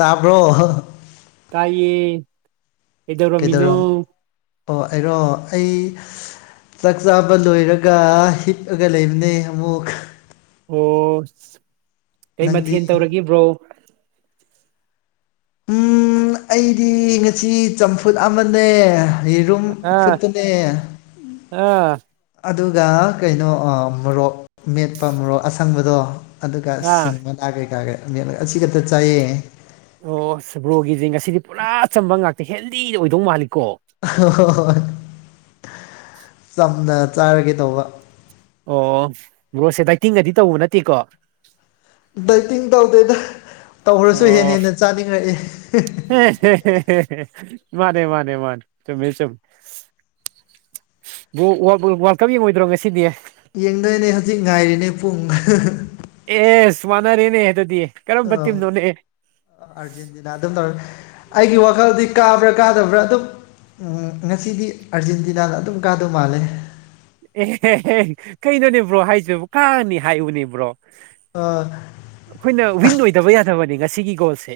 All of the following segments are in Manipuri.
ꯇꯥꯕ꯭ꯔꯣ ꯇꯥꯏꯌꯦ ꯀꯩꯗꯧꯔꯝꯃꯤꯅꯣ ꯀꯩꯗꯧꯔꯝ ꯑꯣ ꯑꯩꯔꯣ ꯑꯩ ꯆꯥꯛ ꯆꯥꯕ ꯂꯣꯏꯔꯒ ꯍꯤꯞꯑꯒ ꯂꯩꯕꯅꯦ ꯑꯃꯨꯛ ꯑꯣ ꯀꯩ ꯅꯪꯗꯤ ꯃꯊꯦꯟ ꯇꯧꯔꯒꯦ ꯕ꯭ꯔꯣ ꯎꯝ ꯑꯩꯗꯤ ꯉꯁꯤ ꯆꯝꯐꯨꯠ ꯑꯃꯅꯦ ꯍꯩꯔꯨꯝ ꯑꯥ ꯐꯨꯠꯇꯅꯦ ꯑꯥ ꯑꯗꯨꯒ ꯀꯩꯅꯣ ꯑ ꯃꯣꯔꯣꯛ ꯃꯦꯠꯄ ꯃꯣꯔꯣꯛ ꯑꯁꯪꯕꯗꯣ ꯑꯗꯨꯒ ꯑꯥ ꯁꯤꯡ ꯃꯅꯥ ꯀꯩꯀꯥꯒ ꯃꯦꯠꯂꯒ ꯑꯁꯤ ꯈꯛꯇ ꯆꯥꯏꯌꯦ ꯑꯣ ꯑꯁ ꯕ꯭ꯔꯣꯒꯤꯖꯦ ꯉꯁꯤꯗꯤ ꯄꯨꯔꯥ ꯑꯆꯝꯕ ꯉꯥꯛꯇ ꯍꯦꯜꯗꯤꯗ ꯑꯣꯏꯗꯧ ꯃꯥꯜꯂꯤꯀꯣ ꯍꯣꯏ ꯍꯣꯏ ꯍꯣꯏ ꯆꯝꯅ ꯆꯥꯔꯒꯦ ꯇꯧꯕ ꯑꯣ ꯕ꯭ꯔꯣꯁꯦ ꯗꯥꯏꯇꯤꯡꯒꯗꯤ ꯇꯧꯕ ꯅꯠꯇꯦꯀꯣ ꯗꯥꯏꯇꯤꯡ ꯇꯧꯗꯦꯗ ꯇꯧꯔꯁꯨ ꯍꯦꯟꯅ ꯍꯦꯟꯅ ꯆꯥꯅꯤꯡꯔꯛꯏ ꯍꯦ ꯍꯦ ꯍꯦ ꯍꯦ ꯍꯦ ꯃꯥꯅꯦ ꯃꯥꯅꯦ ꯃꯥꯅꯦ ꯆꯨꯝꯃꯦ ꯆꯨꯝ ꯕ꯭ꯔꯣ ꯋꯥꯕ ꯋꯥꯔꯜ ꯀꯞ ꯌꯦꯡꯉꯣꯏꯗ꯭ꯔꯣ ꯉꯁꯤꯗꯤ ꯌꯦꯡꯗꯣꯏꯅꯦ ꯍꯧꯖꯤꯛ ꯉꯥꯏꯔꯤꯅꯦ ꯄꯨꯡ ꯑꯦꯁ ꯋꯥꯅꯔꯦꯅꯦ ꯑꯗꯨꯗꯤ ꯀꯔꯝꯕ ꯇꯤꯝꯅꯣꯅꯦ ꯑꯥꯔꯖꯦꯟꯇꯤꯅꯥ ꯑꯗꯨꯝ ꯇꯧꯔꯦ ꯑꯩꯒꯤ ꯋꯥꯈꯜꯗꯤ ꯀꯥꯕ꯭ꯔꯥ ꯀꯥꯗꯕ꯭ꯔꯥ ꯑꯗꯨꯝ ꯎꯝ ꯉꯁꯤꯗꯤ ꯑꯥꯔꯖꯦꯟꯇꯤꯅꯥꯅ ꯑꯗꯨꯝ ꯀꯥꯗꯧ ꯃꯥꯜꯂꯦ ꯑꯦꯍꯦꯍꯦ ꯀꯩꯅꯣꯅꯦ ꯕ꯭ꯔꯣ ꯍꯥꯏꯁꯤꯕ ꯀꯥꯔꯅꯤ ꯍꯥꯏꯌꯨꯅꯦ ꯕ꯭ꯔꯣ ꯑꯥ ꯑꯩꯈꯣꯏꯅ ꯋꯤꯟ ꯑꯣꯏꯗꯕ ꯌꯥꯗꯕꯅꯦ ꯉꯁꯤꯒꯤ ꯒꯣꯜꯁꯦ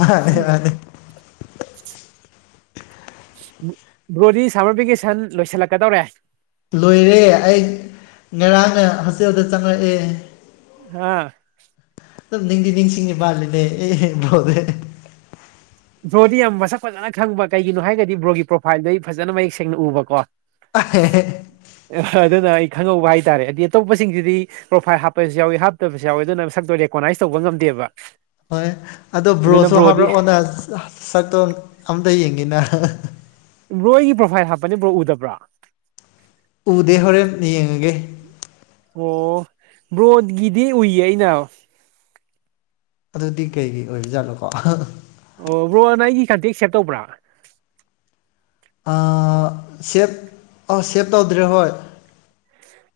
ꯃꯥꯅꯦ ꯃꯥꯅꯦ ꯕ꯭ꯔꯣꯗꯤ ꯁꯥꯃ꯭ꯔ ꯚꯦꯀꯦꯁꯟ ꯂꯣꯏꯁꯤꯜꯂꯛꯀꯗꯧꯔꯦ ꯂꯣꯏꯔꯦ ꯑꯩ ꯉꯔꯥꯡꯅ ꯍꯣꯁꯇꯦꯜꯗ ꯆꯪꯂꯛꯑꯦ ꯍꯥ ꯑꯗꯨꯝ ꯅꯤꯡꯗꯤ ꯅꯤꯡꯁꯤꯡꯉꯤ ꯃꯥꯜꯂꯤꯅꯦ ꯑꯦ ꯕ꯭ꯔꯣꯖꯦ ꯕ꯭ꯔꯣꯗꯤ ꯌꯥꯝ ꯃꯁꯛ ꯐꯖꯅ ꯈꯪꯕ ꯀꯩꯒꯤꯅꯣ ꯍꯥꯏꯔꯒꯗꯤ ꯕ꯭ꯔꯣꯒꯤ ꯄ꯭ꯔꯣꯐꯥꯏꯜꯗꯣ ꯑꯩ ꯐꯖꯅ ꯃꯌꯦꯛ ꯁꯦꯡꯅ ꯎꯕ ꯀꯣ [inaudible] ꯑꯗꯨꯅ ꯑꯩ ꯈꯪꯍꯧꯕ ꯍꯥꯏꯇꯥꯔꯦ ꯑꯩꯗꯤ ꯑꯇꯣꯞꯄꯁꯤꯡꯁꯤꯗꯤ ꯄ꯭ꯔꯣꯐꯥꯏꯜ ꯍꯥꯞꯄꯁꯨ ꯌꯥꯎꯋꯤ ꯍꯥꯞꯇꯕꯁꯨ ꯌꯥꯎꯋꯤ ꯑꯗꯨꯅ ꯃꯁꯛꯇꯣ ꯔꯦꯀꯣꯅꯥꯏꯁ ꯇꯧꯕ ꯉꯝꯗꯦꯕ ꯍꯣꯏ ꯑꯗꯣ ꯑꯗꯨꯅ ꯕ꯭ꯔꯣꯁꯨ ꯕ꯭ꯔꯣꯗꯤ ꯍꯥꯞꯔꯛꯑꯣꯅ ꯁꯛꯇꯣ ꯑꯝꯇ ꯌꯦꯡꯒꯦꯅ ꯕ꯭ꯔꯣ ꯑꯩꯒꯤ ꯄ꯭ꯔꯣꯐꯥꯏꯜ ꯍꯥꯞꯄꯅꯦ ꯕ꯭ꯔꯣ ꯎꯗꯕ꯭ꯔꯣ ꯎꯗꯦ ꯍꯣꯔꯦꯟ ꯌꯦꯡꯉꯒꯦ ꯑꯣ ꯕ꯭ꯔꯣꯠꯒꯤꯗꯤ ꯎꯏꯌꯦ ꯑꯩꯅ ꯑꯗꯨꯗꯤ ꯀꯩꯒꯤ ꯑꯣꯏꯕꯖꯥꯠꯅꯣꯀꯣ ꯑꯣ ꯕ꯭ꯔꯣꯅ ꯑꯩꯒꯤ ꯀꯟꯇꯦꯛ ꯁꯦꯞ ꯇꯧꯕ꯭ꯔꯥ ꯑꯥ ꯁꯦꯞ ꯑ ꯁꯦꯞ ꯇꯧꯗ꯭ꯔꯦ ꯍꯣꯏ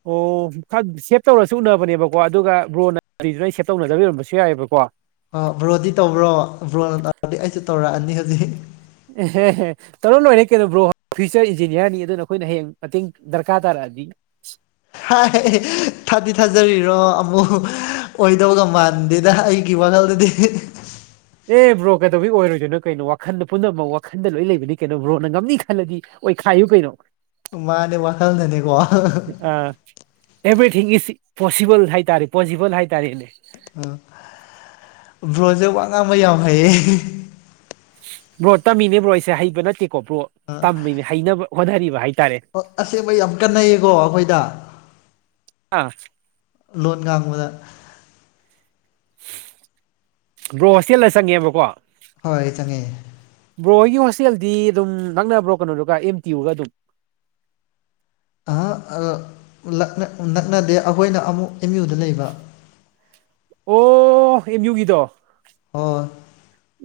ꯑꯣ ꯐꯠ ꯁꯦꯞ ꯇꯧꯔꯁꯨ ꯎꯅꯕꯅꯦꯕꯀꯣ ꯑꯗꯨꯒ ꯕ꯭ꯔꯣꯅ ꯀꯔꯤꯗꯨꯅ ꯑꯩ ꯁꯦꯞ ꯇꯧꯅꯗꯕꯩ ꯑꯣꯏꯔꯝꯕꯁꯨ ꯌꯥꯏꯑꯕꯀꯣ ꯑ ꯕ꯭ꯔꯣꯗꯤ ꯇꯧꯕ꯭ꯔꯣ ꯕ꯭ꯔꯣꯅ ꯇꯧꯔꯛꯑꯗꯤ ꯑꯩꯁꯨ ꯇꯧꯔꯛꯑꯅꯤ ꯍꯧꯖꯤꯛ ꯑꯦꯍꯦꯍꯦꯠ ꯇꯧꯔ ꯂꯣꯏꯔꯦ ꯀꯩꯅꯣ ꯕ꯭ꯔꯣ ꯐ꯭ꯌꯨꯆ꯭ꯔ ꯏꯟꯖꯤꯅꯤꯌꯥꯔꯅꯤ ꯑꯗꯨꯅ ꯑꯩꯈꯣꯏꯅ ꯍꯌꯦꯡ ꯃꯇꯦꯡ ꯗ꯭ꯔꯀꯥꯔ ꯇꯥꯔꯛꯑꯗꯤ ꯍꯥꯏ ꯊꯥꯗꯤ ꯊꯥꯖꯔꯤꯔꯣ ꯑꯃꯨꯛ ꯑꯣꯏꯗꯧꯒ ꯃꯥꯟꯗꯦꯗ ꯑꯩ ꯒꯤ ꯋꯥꯈꯜꯗꯗꯤ ꯑꯦ ꯕ꯭ꯔꯣ ꯀꯩꯗꯧꯕꯩ ꯑꯣꯏꯔꯣꯏꯗꯣꯏꯅꯣ ꯀꯩꯅꯣ ꯋꯥꯈꯟꯗ ꯄꯨꯅꯃꯛ ꯋꯥꯈꯟꯗ ꯂꯣꯏ ꯂꯩꯕꯅꯤ ꯀꯩꯅꯣ ꯕ꯭ꯔꯣꯅ ꯉꯝꯅꯤ ꯈꯜꯂꯗꯤ ꯑꯣꯏꯈꯥꯏꯌꯨ ꯀꯩꯩꯅꯣ ꯃꯥꯅꯦ ꯋꯥꯈꯜꯗꯅꯦꯀꯣ꯫ ꯑꯦꯚ꯭ꯔꯤꯊꯤꯡ ꯏꯁ ꯄꯣꯁꯤꯕꯜ ꯍꯥꯏꯇꯥꯔꯦ ꯄꯣꯁꯤꯕꯜ ꯍꯥꯏꯇꯥꯔꯦꯅꯦ꯫ ꯑꯣ ꯕ꯭ꯔꯣꯁꯦ ꯋꯥ ꯉꯥꯡꯕ ꯌꯥꯝ ꯍꯩꯌꯦ꯫ ꯕ꯭ꯔꯣ ꯇꯝꯃꯤꯅꯦ ꯕ꯭ꯔꯣ ꯑꯩꯁꯦ ꯍꯩꯕ ꯅꯠꯇꯦꯀꯣ ꯕ꯭ꯔꯣ ꯇꯝꯃꯤꯅꯦ ꯍꯩꯅꯕ ꯍꯣꯠꯅꯔꯤꯕ ꯍꯥꯏꯇꯥꯔꯦ꯫ ꯑꯣ ꯑꯁꯦꯡꯕ ꯌꯥꯝ ꯀꯥꯟꯟꯅꯩꯌꯦꯀꯣ ꯑꯩꯈꯣꯏꯗ꯫ ꯑꯥ ꯂꯣꯟ ꯉꯥꯡꯕꯗ꯫ ꯕ꯭ꯔꯣ ꯍꯣꯁꯇꯦꯜꯗ ꯆꯪꯉꯦꯕꯀꯣ꯫ ꯍꯣꯏ ꯆꯪꯉꯦ꯫ ꯕ꯭ꯔꯣ ꯍꯣꯏꯒꯤ ꯍꯣꯁꯇꯦꯜꯗꯤ ꯑꯗꯨꯝ ꯅꯛꯅꯕ꯭ꯔꯣ ꯀꯩꯅꯣꯗꯨꯒ ꯑꯦꯝ ꯇꯤꯌꯨꯒ ꯑꯗꯨꯝ꯫ ꯑꯍꯥ ꯑ ꯂꯛꯅ ꯅꯛꯅꯗꯦ ꯑꯩꯈꯣꯏꯅ ꯑꯃꯨꯛ ꯑꯦꯝ ꯌꯨꯗ ꯂꯩꯕ꯫ ꯑꯣ ꯑꯦꯝꯌꯨꯒꯤꯗꯣ꯫ ꯑꯣꯏ꯫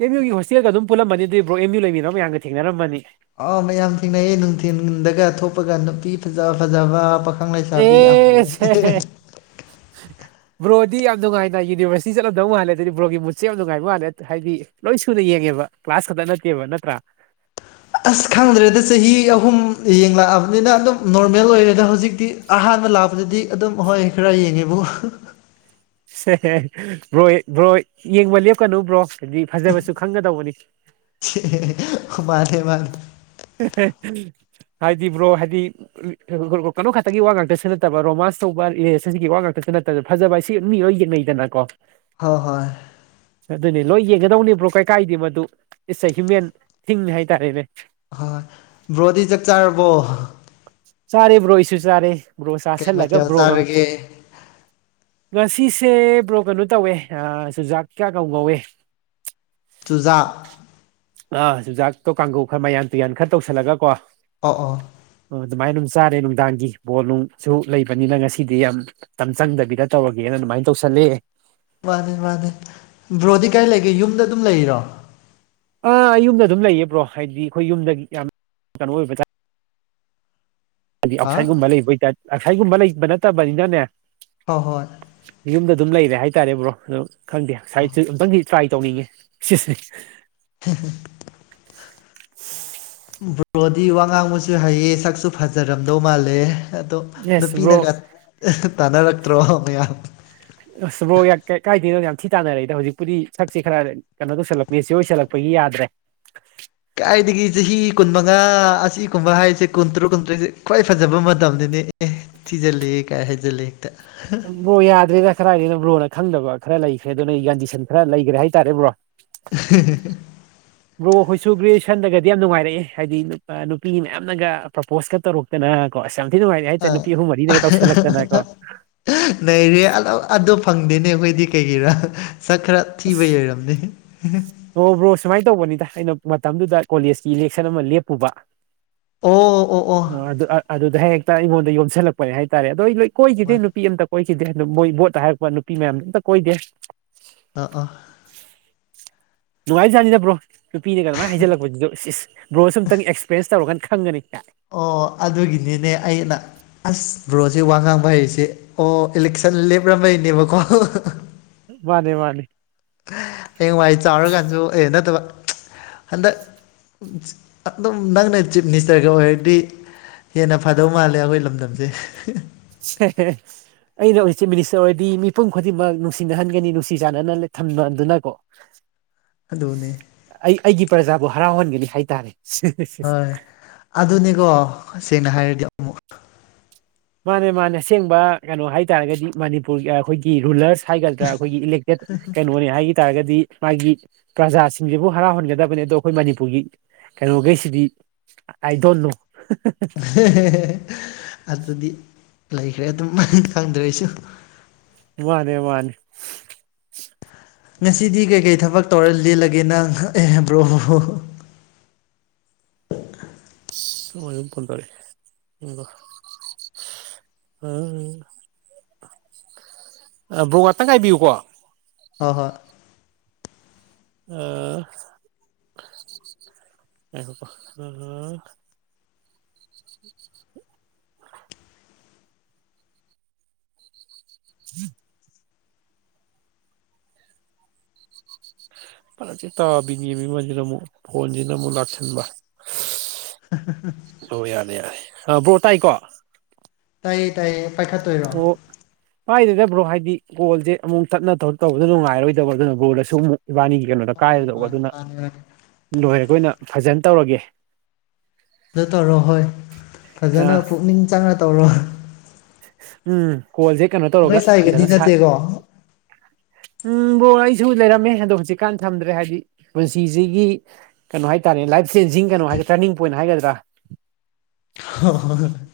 ꯑꯦꯝ ꯌꯨꯒꯤ ꯍꯣꯁꯇꯦꯜꯒ ꯑꯗꯨꯝ ꯄꯨꯜꯂꯝꯃꯅꯤ ꯑꯗꯨꯗꯤ ꯕ꯭ꯔꯣ ꯑꯦꯝ ꯌꯨ ꯂꯩꯃꯤꯟꯅ ꯃꯌꯥꯝꯒ ꯊꯦꯡꯅꯔꯝꯃꯅꯤ꯫ ꯑꯥꯎ ꯃꯌꯥꯝ ꯊꯦꯡꯅꯩꯌꯦ ꯅꯨꯡꯊꯤꯟꯗꯒ ꯊꯣꯛꯄꯒ ꯅꯨꯄꯤ ꯐꯖ ꯐꯖꯕ꯫ ꯄꯥꯈꯪ ꯂꯩꯁꯥꯕꯤ ꯌꯥꯝ ꯑꯦꯁ ꯎꯏꯌꯦ꯫ [inaudible] ꯕ꯭ꯔꯣꯗꯤ ꯌꯥꯝ ꯅꯨꯡꯉꯥꯏꯅ ꯌꯨꯅꯤꯚꯔꯁꯤꯇꯤ ꯆꯠꯂꯝꯗꯧ ꯃꯥꯜꯂꯦ ꯑꯗꯨꯗꯤ ꯕ꯭ꯔꯣꯒꯤ ꯃꯨꯠꯁꯦ ꯌꯥꯝ ꯅꯨꯡꯉꯥꯏꯕ ꯃꯥꯜꯂꯦ ꯍꯥꯏꯗꯤ꯫ ꯂꯣꯏ ꯁꯨꯅ ꯌꯦꯡꯉꯦꯕ ꯀ꯭ꯂꯥꯁ ꯈꯛꯇ ꯅꯠꯇꯦꯕ ꯅꯠꯇ꯭ꯔꯥ꯫ ꯑꯁ ꯈꯪꯗ꯭ꯔꯦꯗ ꯆꯍꯤ ꯑꯍꯨꯝ ꯌꯦꯡꯂꯛꯑꯕꯅꯤꯅ ꯑꯗꯨꯝ ꯅꯣꯔꯃꯦꯜ ꯑꯣꯏꯔꯦꯗ ꯍꯧꯖꯤꯛꯇꯤ꯫ ꯑꯍꯥꯟꯕ ꯂꯥꯛꯄꯗꯗꯤ ꯑꯗꯨꯝ ꯍꯣꯏ ꯈꯔ ꯌꯦꯡꯉꯦꯕꯨ꯫ ꯕ꯭ꯔꯣ ꯕ꯭ꯔꯣ ꯌꯦꯡꯕ ꯂꯦꯞꯀꯅꯨ ꯕ꯭ꯔꯣ ꯍꯥꯏꯗꯤ ꯐꯖꯕꯁꯨ ꯈꯪꯒꯗꯧꯕꯅꯤ꯫ ꯃꯥꯟꯅꯦ ꯃꯥꯟꯅꯦ꯫ ꯍꯥꯏꯗꯤ ꯕ꯭ꯔꯣ ꯍꯥꯏꯗꯤ꯫ ꯀꯩꯅꯣ ꯈꯛꯇꯒꯤ ꯋꯥ ꯉꯥꯛꯇꯁꯨ ꯅꯠꯇꯕ ꯔꯣꯃꯥꯟꯁ ꯇꯧꯕ ꯔꯤꯂꯦꯁꯟꯒꯤ ꯋꯥ ꯉꯥꯛꯇꯁꯨ ꯅꯠꯇ꯫ ꯐꯖꯕ ꯍꯥꯏꯁꯤ ꯃꯤ ꯂꯣꯏ ꯌꯦꯡꯅꯩꯗꯅꯀꯣ꯫ ꯍꯣꯏ ꯍꯣꯏ꯫ ꯑꯗꯨꯅꯦ ꯂꯣꯏ ꯌꯦꯡꯒꯗꯧꯅꯦ ꯕ꯭ꯔꯣ ꯀꯩ ꯀꯥꯏꯗꯤ ꯃꯗꯨ꯫ ꯏꯠꯁ ꯑ ꯍ꯭ꯌꯨꯃꯦꯟ ꯊꯤꯡ ꯍꯥꯏꯇꯥꯔꯦꯅꯦ꯫ ꯍꯣꯏ ꯕ꯭ꯔꯣꯗꯤ ꯆꯥꯛ ꯆꯥꯔꯕꯣ꯫ ꯆꯥꯔꯦ ꯕ꯭ꯔꯣ ꯑꯩꯁꯨ ꯆꯥꯔꯦ꯫ ꯕ꯭ꯔꯣ ꯀꯩ ꯆꯥꯁꯤꯜꯂꯒ ꯃꯊꯦꯜ ꯕ꯭ꯔꯣꯒ ꯆꯥꯔꯒꯦ꯫ ꯉꯁꯤꯁꯦ ꯕ꯭ꯔꯣ ꯀꯩꯅꯣ ꯇꯧꯋꯦ ꯆꯨꯖꯥꯛꯀ ꯀꯥꯡꯉꯧꯉꯧꯋꯦ꯫ ꯆꯨꯖꯥꯛ꯫ ꯑꯥ ꯆꯨꯖꯥꯛꯇꯣ ꯀꯥꯡꯒꯧ ꯈꯔ ꯃꯌꯥꯟ ꯇꯨꯌꯥꯟ ꯈꯔ ꯇꯧꯁꯜꯂꯒꯀꯣ꯫ ꯑꯣ ꯑꯣ꯫ ꯑꯣ ꯑꯗꯨꯃꯥꯏꯅ ꯑꯗꯨꯝ ꯆꯥꯔꯦ ꯅꯨꯡꯗꯥꯡꯒꯤ ꯕꯣꯜ ꯅꯨꯡꯁꯨ ꯂꯩꯕꯅꯤꯅ ꯉꯁꯤꯗꯤ ꯌꯥꯝ꯫ ꯃꯇꯝ ꯆꯪꯗꯕꯤꯗ ꯇꯧꯔꯒꯦꯅ ꯑꯗꯨꯃꯥꯏ ꯇꯧꯁꯜꯂꯦ꯫ ꯃꯥꯅꯦ ꯃꯥꯅꯦ ꯕ꯭ꯔꯣꯗꯤ ꯀꯥꯏ ꯂꯩꯒꯦ ꯌꯨꯝꯗ ꯑꯗꯨꯝ ꯂꯩꯔꯤꯔꯣ꯫ ꯑꯥ ꯌꯨꯝꯗ ꯑꯗꯨꯝ ꯂꯩꯌꯦ ꯕ꯭ꯔꯣ ꯍꯥꯏꯗꯤ ꯑꯩꯈꯣꯏ ꯌꯨꯝꯗ ꯌꯥꯝ ꯀꯩꯅꯣ ꯑꯣꯏꯕ꯫ ꯍꯥꯏꯗꯤ ꯍꯥ ꯑꯥꯎꯠꯁꯥꯏꯠꯒꯨꯝꯕ ꯂꯩꯕꯩ ꯑꯣꯏꯇꯥ ꯑꯥꯎꯁꯥꯏꯠꯒꯨꯝꯕ ꯂꯩꯕ ꯅꯠꯇꯕꯅꯤꯅꯅꯦ꯫ ꯍꯣꯏ ꯍꯣꯏ꯫ ꯌꯨꯝꯗ ꯑꯗꯨꯝ ꯂꯩꯔꯦ ꯍꯥꯏꯇꯥꯔꯦ ꯕ꯭ꯔꯣ ꯑꯗꯣ ꯈꯪꯗꯦ ꯁꯥꯏꯠꯆꯤꯛ ꯑꯝꯇꯡꯗꯤ꯫ ꯇ꯭ꯔꯥꯏ ꯇꯧꯅꯤꯡꯉꯤ ꯁꯤꯁꯦ꯫ ꯍ ꯍ꯫ ꯕ꯭ꯔꯣꯗꯤ ꯋꯥ ꯉꯥꯡꯕꯁꯨ ꯍꯩꯌꯦ ꯁꯛꯁꯨ ꯐꯖꯔꯝꯗꯧ ꯃꯥꯜꯂꯦ꯫ ꯑꯗꯣ ꯌꯦꯁ ꯕ꯭ꯔꯣ ꯅꯨꯄꯤꯅꯒ ꯇꯥꯟꯅꯔꯛꯇ꯭ꯔꯣ ꯃꯌꯥꯝ꯫ ꯑꯁ ꯕ꯭ꯔꯣ ꯌꯥꯛ ꯀ ꯀꯥꯏꯗꯩꯅꯣꯗ ꯌꯥꯝ ꯊꯤ ꯇꯥꯟꯅꯔꯛꯏꯗ ꯍꯧꯖꯤꯛꯄꯨꯗꯤ ꯁꯛꯁꯦ ꯈꯔ꯫ ꯀꯩꯅꯣ ꯇꯧꯁꯜꯂꯛꯄꯒꯤ ꯁꯤꯑꯣꯏꯁꯜꯂꯛꯄꯒꯤ ꯌꯥꯗ꯭ꯔꯦ꯫ ꯀꯥꯏꯗꯒꯤ ꯆꯍꯤ ꯀꯨꯟꯃꯉꯥ ꯑꯁꯤꯒꯨꯝꯕ ꯍꯥꯏꯁꯦ ꯀꯨꯟꯇꯔꯨꯛ ꯀꯨꯟꯇ꯭ꯔꯦꯛꯁꯦ ꯈ꯭ꯋꯥꯏ ꯐꯖꯕ ꯃꯇꯝꯅꯤꯅꯦ ꯑꯦ꯫ ꯊꯤꯖꯜꯂꯦꯍꯦ ꯀꯥꯏ ꯍꯥꯏꯖꯜꯂꯦ ꯍꯦꯛꯇ꯫ ꯕ꯭ꯔꯣ ꯌꯥꯗ꯭ꯔꯦꯗ ꯀꯔꯥꯏꯗꯩꯩꯅꯣ ꯕ꯭ꯔꯣꯅ ꯈꯪꯗꯕ ꯈꯔ ꯂꯩꯈ꯭ꯔꯦ ꯑꯗꯨꯅ ꯌꯥꯟꯗꯤꯁꯟ ꯈꯔ ꯂꯩꯒ꯭ꯔꯦ ꯍꯥꯏꯇꯥꯔꯦ ꯕ꯭ꯔꯣ [unintelligible] ꯕ꯭ꯔꯣ ꯑꯩꯈꯣꯏꯁꯨ ꯒ꯭ꯔꯦꯖꯨꯋꯦꯁꯟꯗꯒꯗꯤ ꯌꯥꯝ ꯅꯨꯡꯉꯥꯏꯔꯛꯑꯦ ꯍꯥꯏꯗꯤ ꯅꯨꯄꯥ ꯅꯨꯄꯤ ꯃꯌꯥꯝꯅꯒ ꯄ꯭ꯔꯣꯄꯣꯁꯀꯥ ꯇꯧꯔꯛ ꯇꯅ ꯀꯣ ꯑꯁ ꯌꯥꯝ ꯊꯤ ꯅꯨꯡꯉꯥꯏꯔꯛꯑꯦ ꯍꯥꯏꯇꯥꯔꯦ ꯅꯨꯄꯤ ꯑꯍꯨꯝ ꯃꯔꯤꯅꯒ ꯇꯧꯁꯤꯜꯂꯛꯇꯅ ꯀꯣ ꯅꯩꯔꯦ ꯑꯗꯣ ꯑꯗꯣ ꯐꯪꯗꯦꯅꯦ ꯑꯩꯈꯣꯏꯗꯤ ꯀꯩꯒꯤꯔꯥ ꯁꯛ ꯈꯔ ꯊꯤꯕꯩ ꯑꯁ ꯑꯣꯏꯔꯝꯅꯤ ꯑꯣ ꯕ꯭ꯔꯣ ꯁꯨꯃꯥꯏ ꯇꯧꯕꯅꯤꯗ ꯑꯩꯅ ꯃꯇꯝꯗꯨꯗ ꯀꯣꯂꯦꯖꯀꯤ ꯏꯂꯦꯛꯁꯟ ꯑꯃ ꯂꯦꯞꯄꯨꯕ ꯑꯣ ꯑꯗꯨ ꯑꯗꯨꯗ ꯍꯦꯛꯇ ꯑꯩꯉꯣꯟꯗ ꯌꯣꯝꯁꯤꯜꯂꯛꯄꯅꯦ ꯍꯥꯏꯇꯥꯔꯦ ꯑꯗꯣ ꯂꯣꯏ ꯀꯣꯏꯈꯤꯗꯦ ꯑꯥ ꯅꯨꯄꯤ ꯑꯝꯇ ꯀꯣꯏꯈꯤꯗꯦ ꯑꯗꯣ ꯃꯣꯏ ꯚꯣꯠꯇ ꯍꯥꯏꯔꯛꯄ ꯅꯨꯄꯤ ꯃꯌꯥꯝ ꯑꯝꯇ ꯀꯣꯏꯗꯦ ꯗꯥ ꯑꯥ ꯅꯨꯡꯉꯥꯏꯖꯥꯠꯅꯤꯗꯕ꯭ꯔꯣ ꯅꯨꯄꯤꯅ ꯑꯗꯨꯃꯥꯏꯅ ꯍꯥꯏꯖꯤꯜꯂꯛꯄꯁꯤꯁꯨ ꯏꯁ ꯏꯁ ꯕ꯭ꯔꯣꯁꯨ ꯑꯃꯨꯛꯇꯪ ꯑꯦꯛꯁꯄꯤꯔꯦꯟꯁ ꯇꯧꯔꯀꯥꯟ ꯈꯪꯒꯅꯤ [unintelligible] ꯑꯣ ꯑꯗꯨꯒꯤꯗꯤꯅꯦ ꯑꯩꯅ ꯑꯁ ꯕ꯭ꯔꯣꯁꯦ ꯋꯥ ꯉꯥꯡꯕ ꯍꯩꯁꯦ ꯑꯣ ꯏꯂꯦꯛꯁꯟ ꯂꯦꯞꯔꯝꯕꯩꯅꯦꯕꯀꯣ ꯃꯥꯅꯦ ꯃꯥꯅꯦ ꯍꯌꯦꯡꯋꯥꯏ ꯆꯥꯎꯔꯀꯥꯟꯁꯨ ꯑꯩ ꯅꯠꯇꯕ ꯍꯟꯗꯛ ꯑꯗꯨꯝ ꯅꯪꯅ ꯆꯤꯞ ꯃꯤꯅꯤꯁꯇꯔꯒ ꯑꯣꯏꯔꯗꯤ ꯍꯦꯟꯅ ꯐꯗꯧ ꯃꯥꯜꯂꯦ ꯑꯩꯈꯣꯏ ꯂꯝꯗꯝꯁꯦ [unintelligible] ꯑꯩꯅ ꯑꯣꯏ ꯆꯤꯞ ꯃꯤꯅꯤꯁꯇꯔ ꯑꯣꯏꯔꯗꯤ ꯃꯤꯄꯨꯝ ꯈꯨꯗꯤꯡꯃꯛ ꯅꯨꯡꯁꯤꯅꯍꯟꯒꯅꯤ ꯅꯨꯡꯁꯤ ꯆꯥꯟꯅꯅ ꯊꯝꯅꯗꯨꯅ ꯀꯣ [inaudible] ꯑꯗꯨꯅꯦ ꯑꯩ ꯑꯩꯒꯤ ꯄ꯭ꯔꯖꯥꯕꯨ ꯍꯔꯥꯎꯍꯟꯒꯅꯤ ꯍꯥꯏꯇꯥꯔꯦ ꯍꯣꯏ ꯑꯗꯨꯅꯤꯀꯣ ꯁꯦꯡꯅ ꯍꯥꯏꯔꯗꯤ ꯑꯃꯨꯛ ꯃꯥꯅꯦ ꯃꯥꯅꯦ ꯑꯁꯦꯡꯕ ꯀꯩꯅꯣ ꯍꯥꯏꯇꯔꯥꯒꯗꯤ ꯃꯅꯤꯄꯨꯔꯒꯤ ꯑꯩꯈꯣꯏꯒꯤ ꯔꯨꯂꯔꯁ ꯍꯥꯏꯒꯗ꯭ꯔꯥ ꯑꯩꯈꯣꯏꯒꯤ ꯏꯂꯦꯛꯇꯦꯠ ꯀꯩꯅꯣꯅꯦ ꯍꯥꯏ- ꯇꯥꯔꯒꯗꯤ ꯃꯥꯒꯤ ꯄ꯭ꯔꯖꯥꯁꯤꯡꯁꯤꯕꯨ ꯍꯔꯥꯎꯍꯟꯒꯗꯕꯅꯤ ꯑꯗꯣ ꯑꯩꯈꯣꯏ ꯃꯅꯤꯄꯨꯔꯒꯤ ꯀꯩꯅꯣꯒꯩꯁꯤꯗꯤ ꯑꯥꯏꯗꯣꯟꯅꯣ [unintelligible] ꯑꯗꯨꯗꯤ ꯂꯩꯈ꯭ꯔꯦ ꯑꯗꯨꯝ ꯈꯪꯗ꯭ꯔꯦ ꯑꯩꯁꯨ ꯋꯔꯦ ꯋꯅꯦ ꯉꯁꯤꯗꯤ ꯀꯩꯀꯩ ꯊꯕꯛ ꯇꯧꯔ ꯂꯤꯜꯂꯒꯦ ꯅꯪ ꯑꯦ ꯕ꯭ꯔꯣ ꯏꯁ ꯑꯃꯁꯤꯃꯨꯛ ꯐꯣꯟ ꯄꯥꯏꯔꯛꯑꯦ [unintelligible] [unintelligible] ꯕ꯭ꯔꯣ ꯉꯇꯪ ꯉꯥꯏꯕꯤꯌꯨꯀꯣ ꯍꯣ ꯍꯣꯏ ꯑꯥ ꯉꯥꯏꯈꯣꯀꯣ ꯑꯍꯥ [unintelligible] [unintelligible] ꯐꯔꯛꯁꯦ ꯇꯥꯕꯤꯅꯦꯃꯤ ꯑꯃꯁꯤꯅ ꯑꯃꯨꯛ ꯐꯣꯟꯁꯤꯅ ꯑꯃꯨꯛ ꯂꯥꯛꯁꯤꯟꯕ ꯑꯣ ꯌꯥꯗ ꯌꯥꯏ ꯑꯥ ꯕ꯭ꯔꯣ ꯇꯥꯏꯀꯣ ꯇꯥꯏꯌꯦ ꯇꯥꯏꯌꯦ ꯄꯥꯏꯈꯠꯇꯣꯏꯔꯣ ꯄꯥꯏꯗꯦꯗ ꯕ꯭ꯔꯣ ꯍꯥꯏꯗꯤ ꯀꯣꯜꯁꯦ ꯑꯃꯨꯛ ꯇꯠꯅ ꯇꯧ ꯇꯧꯕꯗꯣ ꯅꯨꯡꯉꯥꯏꯔꯔꯣꯏꯗꯕ ꯑꯗꯨꯅ ꯕ꯭ꯔꯣꯗꯁꯨ ꯑꯃꯨꯛ ꯏꯕꯥꯅꯤꯒꯤ ꯀꯩꯅꯣꯗ ꯃꯥꯅꯤ ꯀꯥꯏꯔꯗꯧꯕ ꯃꯥꯅꯤ ꯑꯗꯨꯅ ꯃꯥꯅꯤ ꯑꯗꯨ ꯂꯣꯏꯔꯒ ꯑꯣꯏꯅ ꯐꯖꯅ ꯇꯧꯔꯒꯦ ꯑꯗꯨ ꯇꯧꯔꯣ ꯍꯣꯏ ꯐꯖꯅ ꯑꯥ ꯄꯨꯛꯅꯤꯡ ꯆꯪꯅ ꯇꯧꯔꯣ ꯎꯝ ꯀꯣꯜꯁꯦ ꯀꯩꯅꯣ ꯅꯣꯏ ꯇꯧꯔꯒ ꯁꯥꯏꯒꯗꯤ ꯐꯖꯅ ꯁꯥꯠ ꯅꯠꯇꯦꯀꯣ ꯎꯝ ꯕꯣ ꯑꯩꯁꯨ ꯂꯩꯔꯝꯃꯦ ꯑꯗꯣ ꯍꯧꯖꯤꯛꯀꯥꯟ ꯊꯝꯗ꯭ꯔꯦ ꯍꯥꯏꯗꯤ ꯄꯨꯟꯁꯤꯁꯤꯒꯤ ꯀꯩꯅꯣ ꯍꯥꯏꯇꯥꯔꯦ ꯂꯥꯏꯞ ꯆꯦꯟꯖꯤꯡ ꯀꯩꯅꯣ ꯍꯥꯏ ꯇꯔꯅꯤꯡ ꯄꯣꯏꯟ ꯍꯥꯏꯒꯗ꯭ꯔꯥ [unintelligible]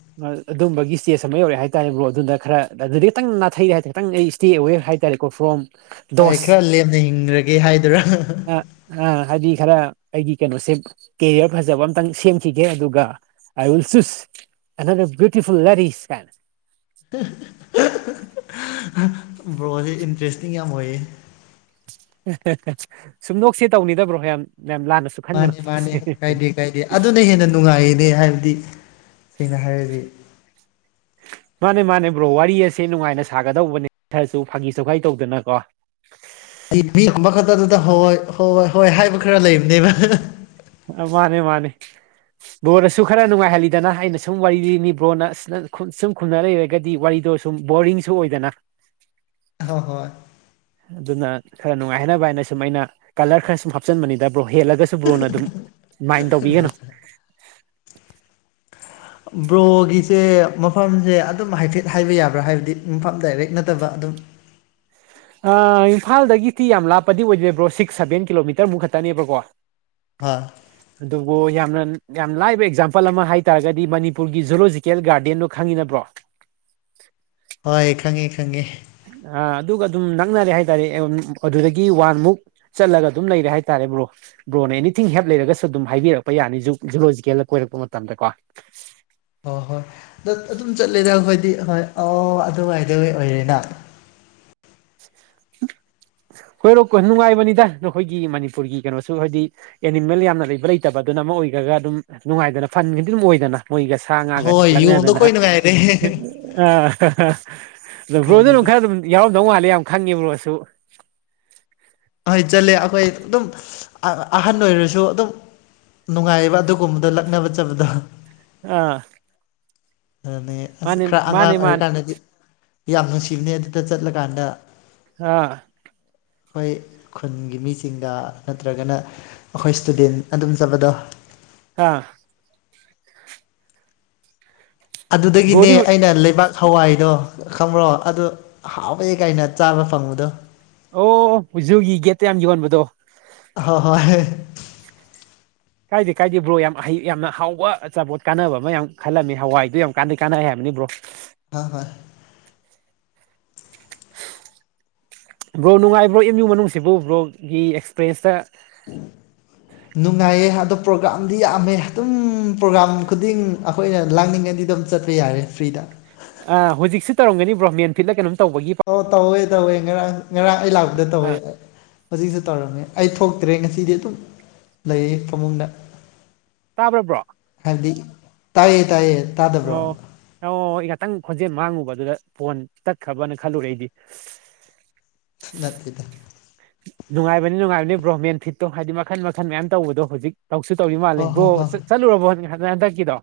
ꯑꯗꯨꯝꯕꯒꯤ ꯏꯁꯇꯦꯖ ꯑꯃ ꯌꯧꯔꯛꯑꯦ ꯍꯥꯏꯇꯥꯔꯦ ꯕ꯭ꯔꯣ ꯑꯗꯨꯅ ꯈꯔ ꯑꯗꯨꯗꯩ ꯈꯤꯛꯇꯪ ꯅꯥꯊꯩꯔꯦ ꯍꯥꯏꯇꯥꯏ ꯈꯤꯇꯪ ꯑꯩ ꯏꯁꯇꯦ ꯑꯋꯦ ꯍꯥꯏꯇꯥꯔꯦ ꯀꯐ꯭ꯔꯣꯝ ꯥ [unintelligible] ꯈꯔ ꯂꯦꯝꯅ ꯍꯤꯡꯈ꯭ꯔꯒꯦ ꯍꯥꯏꯗꯣꯏꯔꯥ ꯑ ꯑ ꯍꯥꯏꯗꯤ ꯈꯔ ꯑꯩꯒꯤ ꯀꯩꯅꯣꯁꯦ ꯀꯦꯔꯤꯌꯔ ꯐꯖꯕ ꯑꯝꯇꯪ ꯁꯦꯝꯈꯤꯒꯦ ꯑꯗꯨꯒ [unintelligible] [unintelligible] ꯕ꯭ꯔꯣꯖꯦ ꯏꯟꯇꯔꯦꯁꯇꯤꯡ ꯌꯥꯝ ꯑꯣꯏꯌꯦ [unintelligible] ꯁꯨꯝ ꯅꫭꯛꯁꯦ ꯇꯧꯅꯤꯗ ꯕ꯭ꯔꯣ ꯌꯥꯝ ꯌꯥꯝ ꯂꯥꯟꯅ ꯁꯨꯝ ꯃꯥꯅꯤ ꯃꯥꯅꯤ ꯀꯥꯏꯗꯦ ꯀꯥꯏꯗꯦ ꯑꯗꯨꯅ ꯍꯦꯟꯅ ꯅꯨꯡꯉꯥꯏꯌꯦꯅꯦ ꯍꯥꯏꯕꯗꯤ ꯁꯦꯡꯅ ꯍꯥꯏꯔꯗꯤ [inaudible] ꯃꯥꯅꯦ ꯃꯥꯅꯦ ꯕ꯭ꯔꯣ ꯋꯥꯔꯤ ꯑꯁꯦ ꯅꯨꯡꯉꯥꯏꯅ ꯁꯥꯒꯗꯧꯕꯅꯦ ꯈꯔꯁꯨ ꯐꯥꯒꯤ ꯆꯨꯒꯥꯏ ꯇꯧꯗꯅ ꯀꯣ [unintelligible] ꯍꯣꯏ ꯍꯣꯏ ꯍꯣꯏ ꯍꯥꯏꯕ ꯈꯔ ꯂꯩꯕꯅꯦꯕ ꯑ ꯃꯥꯅꯦ ꯃꯥꯅꯦ ꯕ꯭ꯔꯣꯅꯁꯨ ꯈꯔ ꯅꯨꯡꯉꯥꯏꯍꯜꯂꯤꯗꯅ ꯑꯩꯅ ꯁꯨꯝ ꯋꯥꯔꯤ ꯂꯤꯅꯤ ꯕ꯭ꯔꯣꯅ ꯁ ꯁꯨꯝ ꯈꯨꯝꯅ ꯂꯩꯔꯒꯗꯤ ꯋꯥꯔꯤꯗꯣ ꯁꯨꯝ ꯕꯣꯔꯤꯡꯁꯨ ꯑꯣꯏꯗꯥꯅ [unintelligible] ꯑꯗꯨꯅ ꯈꯔ ꯅꯨꯡꯉꯥꯏꯍꯟꯅꯅꯕ ꯍꯥꯏꯅ ꯁꯨꯝ ꯑꯩꯅ ꯀꯂꯔ ꯈꯔ ꯁꯨꯝ ꯍꯥꯞꯆꯤꯟꯕꯅꯤꯗ ꯕ꯭ꯔꯣ ꯍꯦꯜꯂꯒꯁꯨ ꯕ꯭ꯔꯣꯅ ꯑꯗꯨꯝ ꯃꯥꯏꯅ ꯇꯧꯕꯤꯒꯅꯨ ꯕ꯭ꯔꯣꯒꯤꯁꯦ ꯃꯐꯝꯁꯦ ꯑꯗꯨꯝ ꯍꯥꯏꯐꯦꯠ ꯍꯥꯏꯕ ꯌꯥꯕ꯭ꯔꯥ ꯍꯥꯏꯕꯗꯤ ꯃꯐꯝ ꯗꯥꯏꯔꯦꯛ ꯅꯠꯇꯕ ꯑꯗꯨꯝ ꯑ ꯏꯝꯐꯥꯜꯗꯒꯤꯗꯤ ꯌꯥꯝ ꯂꯥꯞꯄꯗꯤ ꯑꯣꯏꯗꯔꯦ ꯕ꯭ꯔꯣ ꯁꯤꯛꯁ ꯁꯚꯦꯟ ꯀꯤꯂꯣꯃꯤꯇꯔꯃꯨꯛ ꯈꯛꯇꯅꯦꯕꯀꯣ [unintelligible] ꯑꯗꯨꯕꯨ ꯌꯥꯝꯅ ꯌꯥꯝ ꯂꯥꯏꯕ ꯑꯦꯛꯖꯥꯝꯄꯜ ꯑꯃ ꯍꯥꯏ ꯇꯥꯔꯒꯗꯤ ꯃꯅꯤꯄꯨꯔꯒꯤ ꯖꯨꯂꯣꯖꯤ ꯀꯦꯜ ꯒꯥꯔꯗꯦꯟꯗꯣ ꯈꯪꯉꯤꯅ ꯕ꯭ꯔꯣ ꯍꯣꯏ ꯈꯪꯉꯦ ꯈꯪꯉꯦ ꯑ ꯑꯗꯨꯒ ꯑꯗꯨꯝ ꯅꯛꯅꯔꯦ ꯍꯥꯏꯇꯥꯔꯦ ꯑꯦꯝ ꯑꯗꯨꯗꯒꯤ ꯋꯥꯟꯃꯨꯛ ꯆꯠꯂꯒ ꯑꯗꯨꯝ ꯂꯩꯔꯦ ꯍꯥꯏꯇꯥꯔꯦ ꯕ꯭ꯔꯣ ꯕ꯭ꯔꯣꯅ ꯑꯦꯅꯤꯊꯤꯡ ꯍꯦꯞ ꯂꯩꯔꯒꯁꯨ ꯑꯗꯨꯝ ꯍꯥꯏꯕꯤꯔꯛꯄ ꯌꯥꯅꯤ ꯖꯨ ꯖꯨꯂꯣꯖꯤꯀꯦꯜꯗ ꯀꯣꯏꯔꯛꯄ ꯃꯇꯝꯗ ꯀꯣ ꯍꯣ ꯍꯣꯏ ꯗ ꯑꯗꯨꯝ ꯆꯠꯂꯦꯗ ꯑꯈꯣꯏꯗꯤ ꯍꯣꯏ ꯑꯣ ꯑꯗꯨꯋꯥꯏꯗꯒꯤ ꯑꯣꯏꯔꯦꯅ [unintelligible] ꯀꯣꯏꯔꯣ ꯅꯨꯡꯉꯥꯏꯕꯅꯤꯗ ꯅꯈꯣꯏꯒꯤ ꯃꯅꯤꯄꯨꯔꯒꯤ ꯀꯩꯅꯣꯁꯨ ꯍꯥꯏꯗꯤ ꯑꯦꯅꯤꯃꯦꯜ ꯌꯥꯝꯅ ꯂꯩꯕ ꯂꯩꯇꯕ ꯑꯗꯨꯅ ꯑꯃ ꯑꯣꯏꯈ꯭ꯔꯒ ꯑꯗꯨꯝ ꯅꯨꯡꯉꯥꯏꯗꯅ ꯐꯟ ꯒꯗꯤ ꯑꯗꯨꯝ ꯑꯣꯏꯗꯅ ꯃꯣꯏꯒ ꯁꯥ ꯉꯥꯒ ꯍꯣꯏ ꯌꯣꯡꯗꯣ ꯂꯛꯅꯗꯅ ꯑꯩꯈꯣꯏ ꯅꯨꯡꯉꯥꯏꯔꯦ [unintelligible] ꯑꯗꯣ ꯕ꯭ꯔꯣꯗꯨ ꯑꯗꯨꯝ ꯈꯔ ꯑꯗꯨꯝ ꯌꯥꯎꯔꯝꯗꯧ ꯃꯥꯜꯂꯦ ꯌꯥꯝ ꯈꯪꯉꯦ ꯕ꯭ꯔꯣꯁꯨ ꯍꯣꯏ ꯆꯠꯂꯦ ꯑꯈꯣꯏ ꯑꯗꯨꯝ ꯑꯍꯟ ꯑꯣꯏꯔꯁꯨ ꯑꯗꯨꯝ ꯅꯨꯡꯉꯥꯏꯌꯦꯕ ꯑꯗꯨꯒꯨꯝꯕꯗꯣ ꯂꯛꯅꯕ ꯆꯠꯄꯗꯣ ꯑꯥ [unintelligible] ꯑꯁ ꯃꯥꯅꯦ ꯈ꯭ꯔꯥ ꯃꯥꯅꯦ ꯑꯉꯥꯡ ꯃꯥꯅꯦ ꯑꯣꯏꯔꯛꯀꯥꯟꯗꯗꯤ ꯌꯥꯝ ꯅꯨꯡꯁꯤꯕꯅꯦ ꯑꯗꯨꯗ ꯆꯠꯂꯀꯥꯟꯗ ꯑ ꯍꯣꯏ ꯈꯨꯟꯒꯤ ꯃꯤꯁꯤꯡꯗ ꯅꯠꯇ꯭ꯔꯒꯅ ꯑꯈꯣꯏ ꯁ꯭ꯇꯨꯗꯦꯟ ꯑꯗꯨꯝ ꯆꯄꯗꯣ [unintelligible] ꯑꯗꯨꯗꯒꯤꯅꯦ ꯕ꯭ꯔꯣꯗꯤ ꯑꯩꯅꯦ ꯂꯩꯕꯥꯛ ꯍꯋꯥꯏꯗꯣ ꯈꯪꯕ꯭ꯔꯣ ꯑꯗꯨ ꯍꯥꯎꯋꯦ ꯀꯥꯏꯅ ꯆꯥꯕ ꯐꯪꯕꯗꯣ ꯑꯣ ꯖꯨꯒꯤ ꯒꯦꯠꯇ ꯌꯥꯝ ꯌꯣꯟꯕꯗꯣ ꯍꯣ ꯍꯣꯏ ꯀꯥꯏꯗꯦ ꯀꯥꯏꯗꯦ ꯕ꯭ꯔꯣ ꯌꯥꯝ ꯍꯩ ꯌꯥꯝꯅ ꯍꯥꯎꯕ ꯑꯆꯥꯄꯣꯠ ꯀꯥꯟꯅꯕ ꯑꯃ ꯌꯥꯝ ꯈꯜꯂꯝꯃꯤ ꯍꯋꯥꯏꯗꯨ ꯌꯥꯝ ꯀꯥꯟꯗꯤ ꯀꯥꯟꯅꯩ ꯍꯥꯏꯕꯅꯤ ꯕ꯭ꯔꯣ ꯍ ꯍꯣꯏ ꯕ꯭ꯔꯣ ꯅꯨꯡꯉꯥꯏ ꯕ꯭ꯔꯣ ꯑꯦꯝ ꯌꯨ ꯃꯅꯨꯡꯁꯤꯕꯨ ꯕ꯭ꯔꯣꯒꯤ ꯑꯦꯛꯁꯄꯔꯦꯁꯇ [inaudible] ꯅꯨꯡꯉꯥꯏꯌꯦ ꯑꯗꯣ ꯄ꯭ꯔꯣꯒꯥ꯭ꯔꯥꯝꯗꯤ ꯌꯥꯝꯃꯦ ꯑꯗꯨꯝ ꯄ꯭ꯔꯣꯒꯥ꯭ꯔꯥꯝ ꯈꯨꯗꯤꯡ ꯑꯈꯣꯏꯅ ꯂꯥꯡꯅꯤꯡꯉꯗꯤ ꯑꯗꯨꯝ ꯆꯠ ꯄ ꯌꯥꯔꯦ ꯐ꯭ꯔꯤꯗ ꯑ ꯍꯧꯖꯤꯛꯁꯨ ꯇꯧꯔꯝꯒꯅꯤ ꯕ꯭ꯔꯣ ꯃꯦꯟ ꯐꯤꯜꯗ ꯂ ꯀꯩꯅꯣꯝ ꯇꯧꯕꯒꯤ ꯑꯣ ꯇꯧꯋꯦ ꯇꯧꯋꯦ ꯉꯔꯥꯡ ꯉꯔꯥꯡ ꯑꯩ ꯂꯥꯛꯄꯗ ꯇꯧꯋꯦ ꯑ ꯍꯧꯖꯤꯛꯁꯨ ꯇꯧꯔꯝꯃꯦ ꯑꯩ ꯊꯣꯛꯇ꯭ꯔꯦ ꯉꯁꯤꯗꯤ ꯑꯗꯨꯝ ꯂꯩꯌꯦ ꯐꯃꯨꯡꯗ ꯇꯥꯕ꯭ꯔꯥꯕ꯭ꯔꯣ ꯍꯥꯏꯕꯗꯤ ꯇꯥꯏꯌꯦ ꯇꯥꯏꯌꯦ ꯇꯥꯗꯕ꯭ꯔꯣ ꯑꯣ ꯑ ꯍꯣꯏ ꯉꯥꯛꯇꯪ ꯈꯣꯟꯖꯦꯜ ꯃꯥꯡꯉꯨꯕ ꯑꯗꯨꯗ ꯐꯣꯟ ꯇꯠꯈ꯭ꯔꯕꯅ ꯈꯜꯂꯨꯔꯦ ꯑꯩꯗꯤ ꯅꯠꯇꯦꯗ ꯅꯨꯡꯉꯥꯏꯕꯅꯤ ꯅꯨꯡꯉꯥꯏꯕꯅꯤ ꯕ꯭ꯔꯣꯃꯦꯟ ꯐꯤꯠꯇꯣ ꯍꯥꯏꯗꯤ ꯃꯈꯟ ꯃꯈꯟ ꯃꯌꯥꯝ ꯇꯧꯕꯗꯣ ꯍꯧꯖꯤꯛ ꯇꯧꯁꯨ ꯇꯧꯔꯤ ꯃꯥꯜꯂꯦ ꯍꯣꯏ ꯍꯣꯏ ꯕ꯭ꯔꯣ ꯍꯣꯏ ꯆꯠ ꯆꯠꯂꯨꯔꯕꯣ ꯍꯟ ꯍꯟꯗꯛꯀꯤꯗꯣ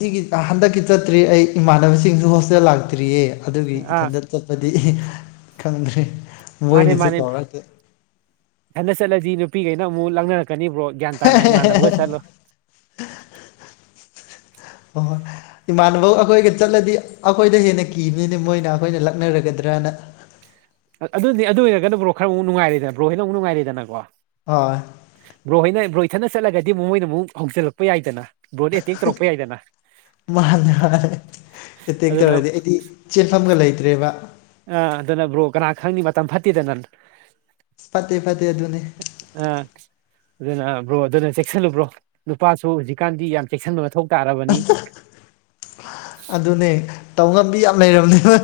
ꯉꯒꯤ ꯍꯟꯗꯛꯀꯤ ꯆꯠꯇ꯭ꯔꯤ ꯑꯩ ꯏꯃꯥꯟꯅꯕꯁꯤꯡꯁꯨ ꯍꯣꯁꯇꯦꯜ ꯂꯥꯛꯇ꯭ꯔꯤꯌꯦ ꯑꯗꯨꯒꯤ ꯑꯥ ꯏꯊꯟꯇ ꯆꯠꯄꯗꯤ ꯈꯪꯗ꯭ꯔꯦ ꯃꯥꯅꯦ ꯃꯣꯏꯅꯁꯨ ꯃꯥꯅꯦ ꯀꯧꯔꯛꯇꯦ ꯍꯟꯗ ꯆꯠꯂꯗꯤ ꯅꯨꯄꯤꯈꯩꯅ ꯑꯃꯨꯛ ꯂꯥꯡꯅꯔꯛꯀꯅꯤꯕ꯭ꯔꯣ ꯒ꯭ꯌꯥꯟ ꯇꯥꯅ ꯏꯃꯥꯟꯅꯕꯒ ꯆꯠꯂꯣ ꯑꯣ ꯏꯃꯥꯟꯅꯕꯧ ꯑꯩꯈꯣꯏꯒ ꯆꯠꯂꯗꯤ ꯑꯩꯈꯣꯏꯗ ꯍꯦꯟꯅ ꯀꯤꯕꯅꯤꯅ ꯃꯣꯏꯅ ꯑꯩꯈꯣꯏꯅ ꯂꯛꯅꯔꯒꯗ꯭ꯔꯅ ꯑꯗꯨꯗꯤ ꯑꯗꯨ ꯑꯣꯏꯔꯒꯅ ꯕ꯭ꯔꯣ ꯈꯔ ꯑꯃꯨꯛ ꯉꯥꯏꯦꯗ ꯕ꯭ꯔꯣ ꯍꯦꯟꯅ ꯑꯃꯨ ꯅꯨꯡꯉꯥꯏꯔꯤꯦꯗꯅꯣ ꯍꯣꯏ ꯕ꯭ꯔꯣ ꯍꯣꯏꯅ ꯕ꯭ꯔꯣꯏ ꯊꯅ ꯆꯠꯂꯒꯗꯤ ꯃꯣꯏꯅ ꯑꯃꯨꯛ ꯍꯧꯖꯤꯜꯂꯛꯄ ꯌꯥꯏꯗꯅ ꯕ꯭ꯔꯣꯗ ꯑꯦꯇꯦꯛ ꯇꯧꯔꯛꯄ ꯌꯥꯏꯗꯅ ꯃꯥꯅ ꯃꯥ ꯑꯦꯇꯦꯛ ꯑꯗꯨꯅ ꯇꯧꯔꯗꯤ ꯑꯩꯗꯤ ꯆꯦꯟꯐꯝꯒ ꯂꯩꯇ꯭ꯔꯦꯕ ꯑꯥ ꯑꯗꯨꯅ ꯕ꯭ꯔꯣ ꯀꯅꯥ ꯈꯪꯅꯤ ꯃꯇꯝ ꯐꯠꯇꯦꯗ ꯅꯪ ꯐꯠꯇꯦ ꯐꯠꯇꯦ ꯑꯗꯨꯅꯦ ꯑ ꯑꯗꯨꯅꯕ꯭ꯔꯣ ꯑꯗꯨꯅ ꯆꯦꯛꯁꯤꯜꯂꯨꯕ꯭ꯔꯣ ꯅꯨꯄꯥꯁꯨ ꯍꯧꯖꯤꯛꯀꯥꯟꯗꯤ ꯌꯥꯝ ꯆꯦꯛꯁꯤꯟꯕ ꯃꯊꯧ ꯇꯥꯕꯅꯤ ꯑꯗꯨꯅꯦ ꯇꯧ ꯉꯝꯕꯤ ꯌꯥꯝ ꯂꯩꯔꯕꯅꯦꯕ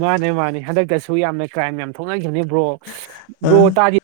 ꯃꯥꯅꯦ ꯃꯥꯅꯦ ꯍꯟꯗꯛꯇꯁꯨ ꯌꯥꯝꯅ ꯀ꯭ꯔꯥꯏꯝ ꯌꯥꯝ ꯊꯣꯛꯅꯈꯤꯕꯅꯤ ꯕ꯭ꯔꯣ ꯑ ꯕ꯭ꯔꯣ ꯇꯥꯗꯤ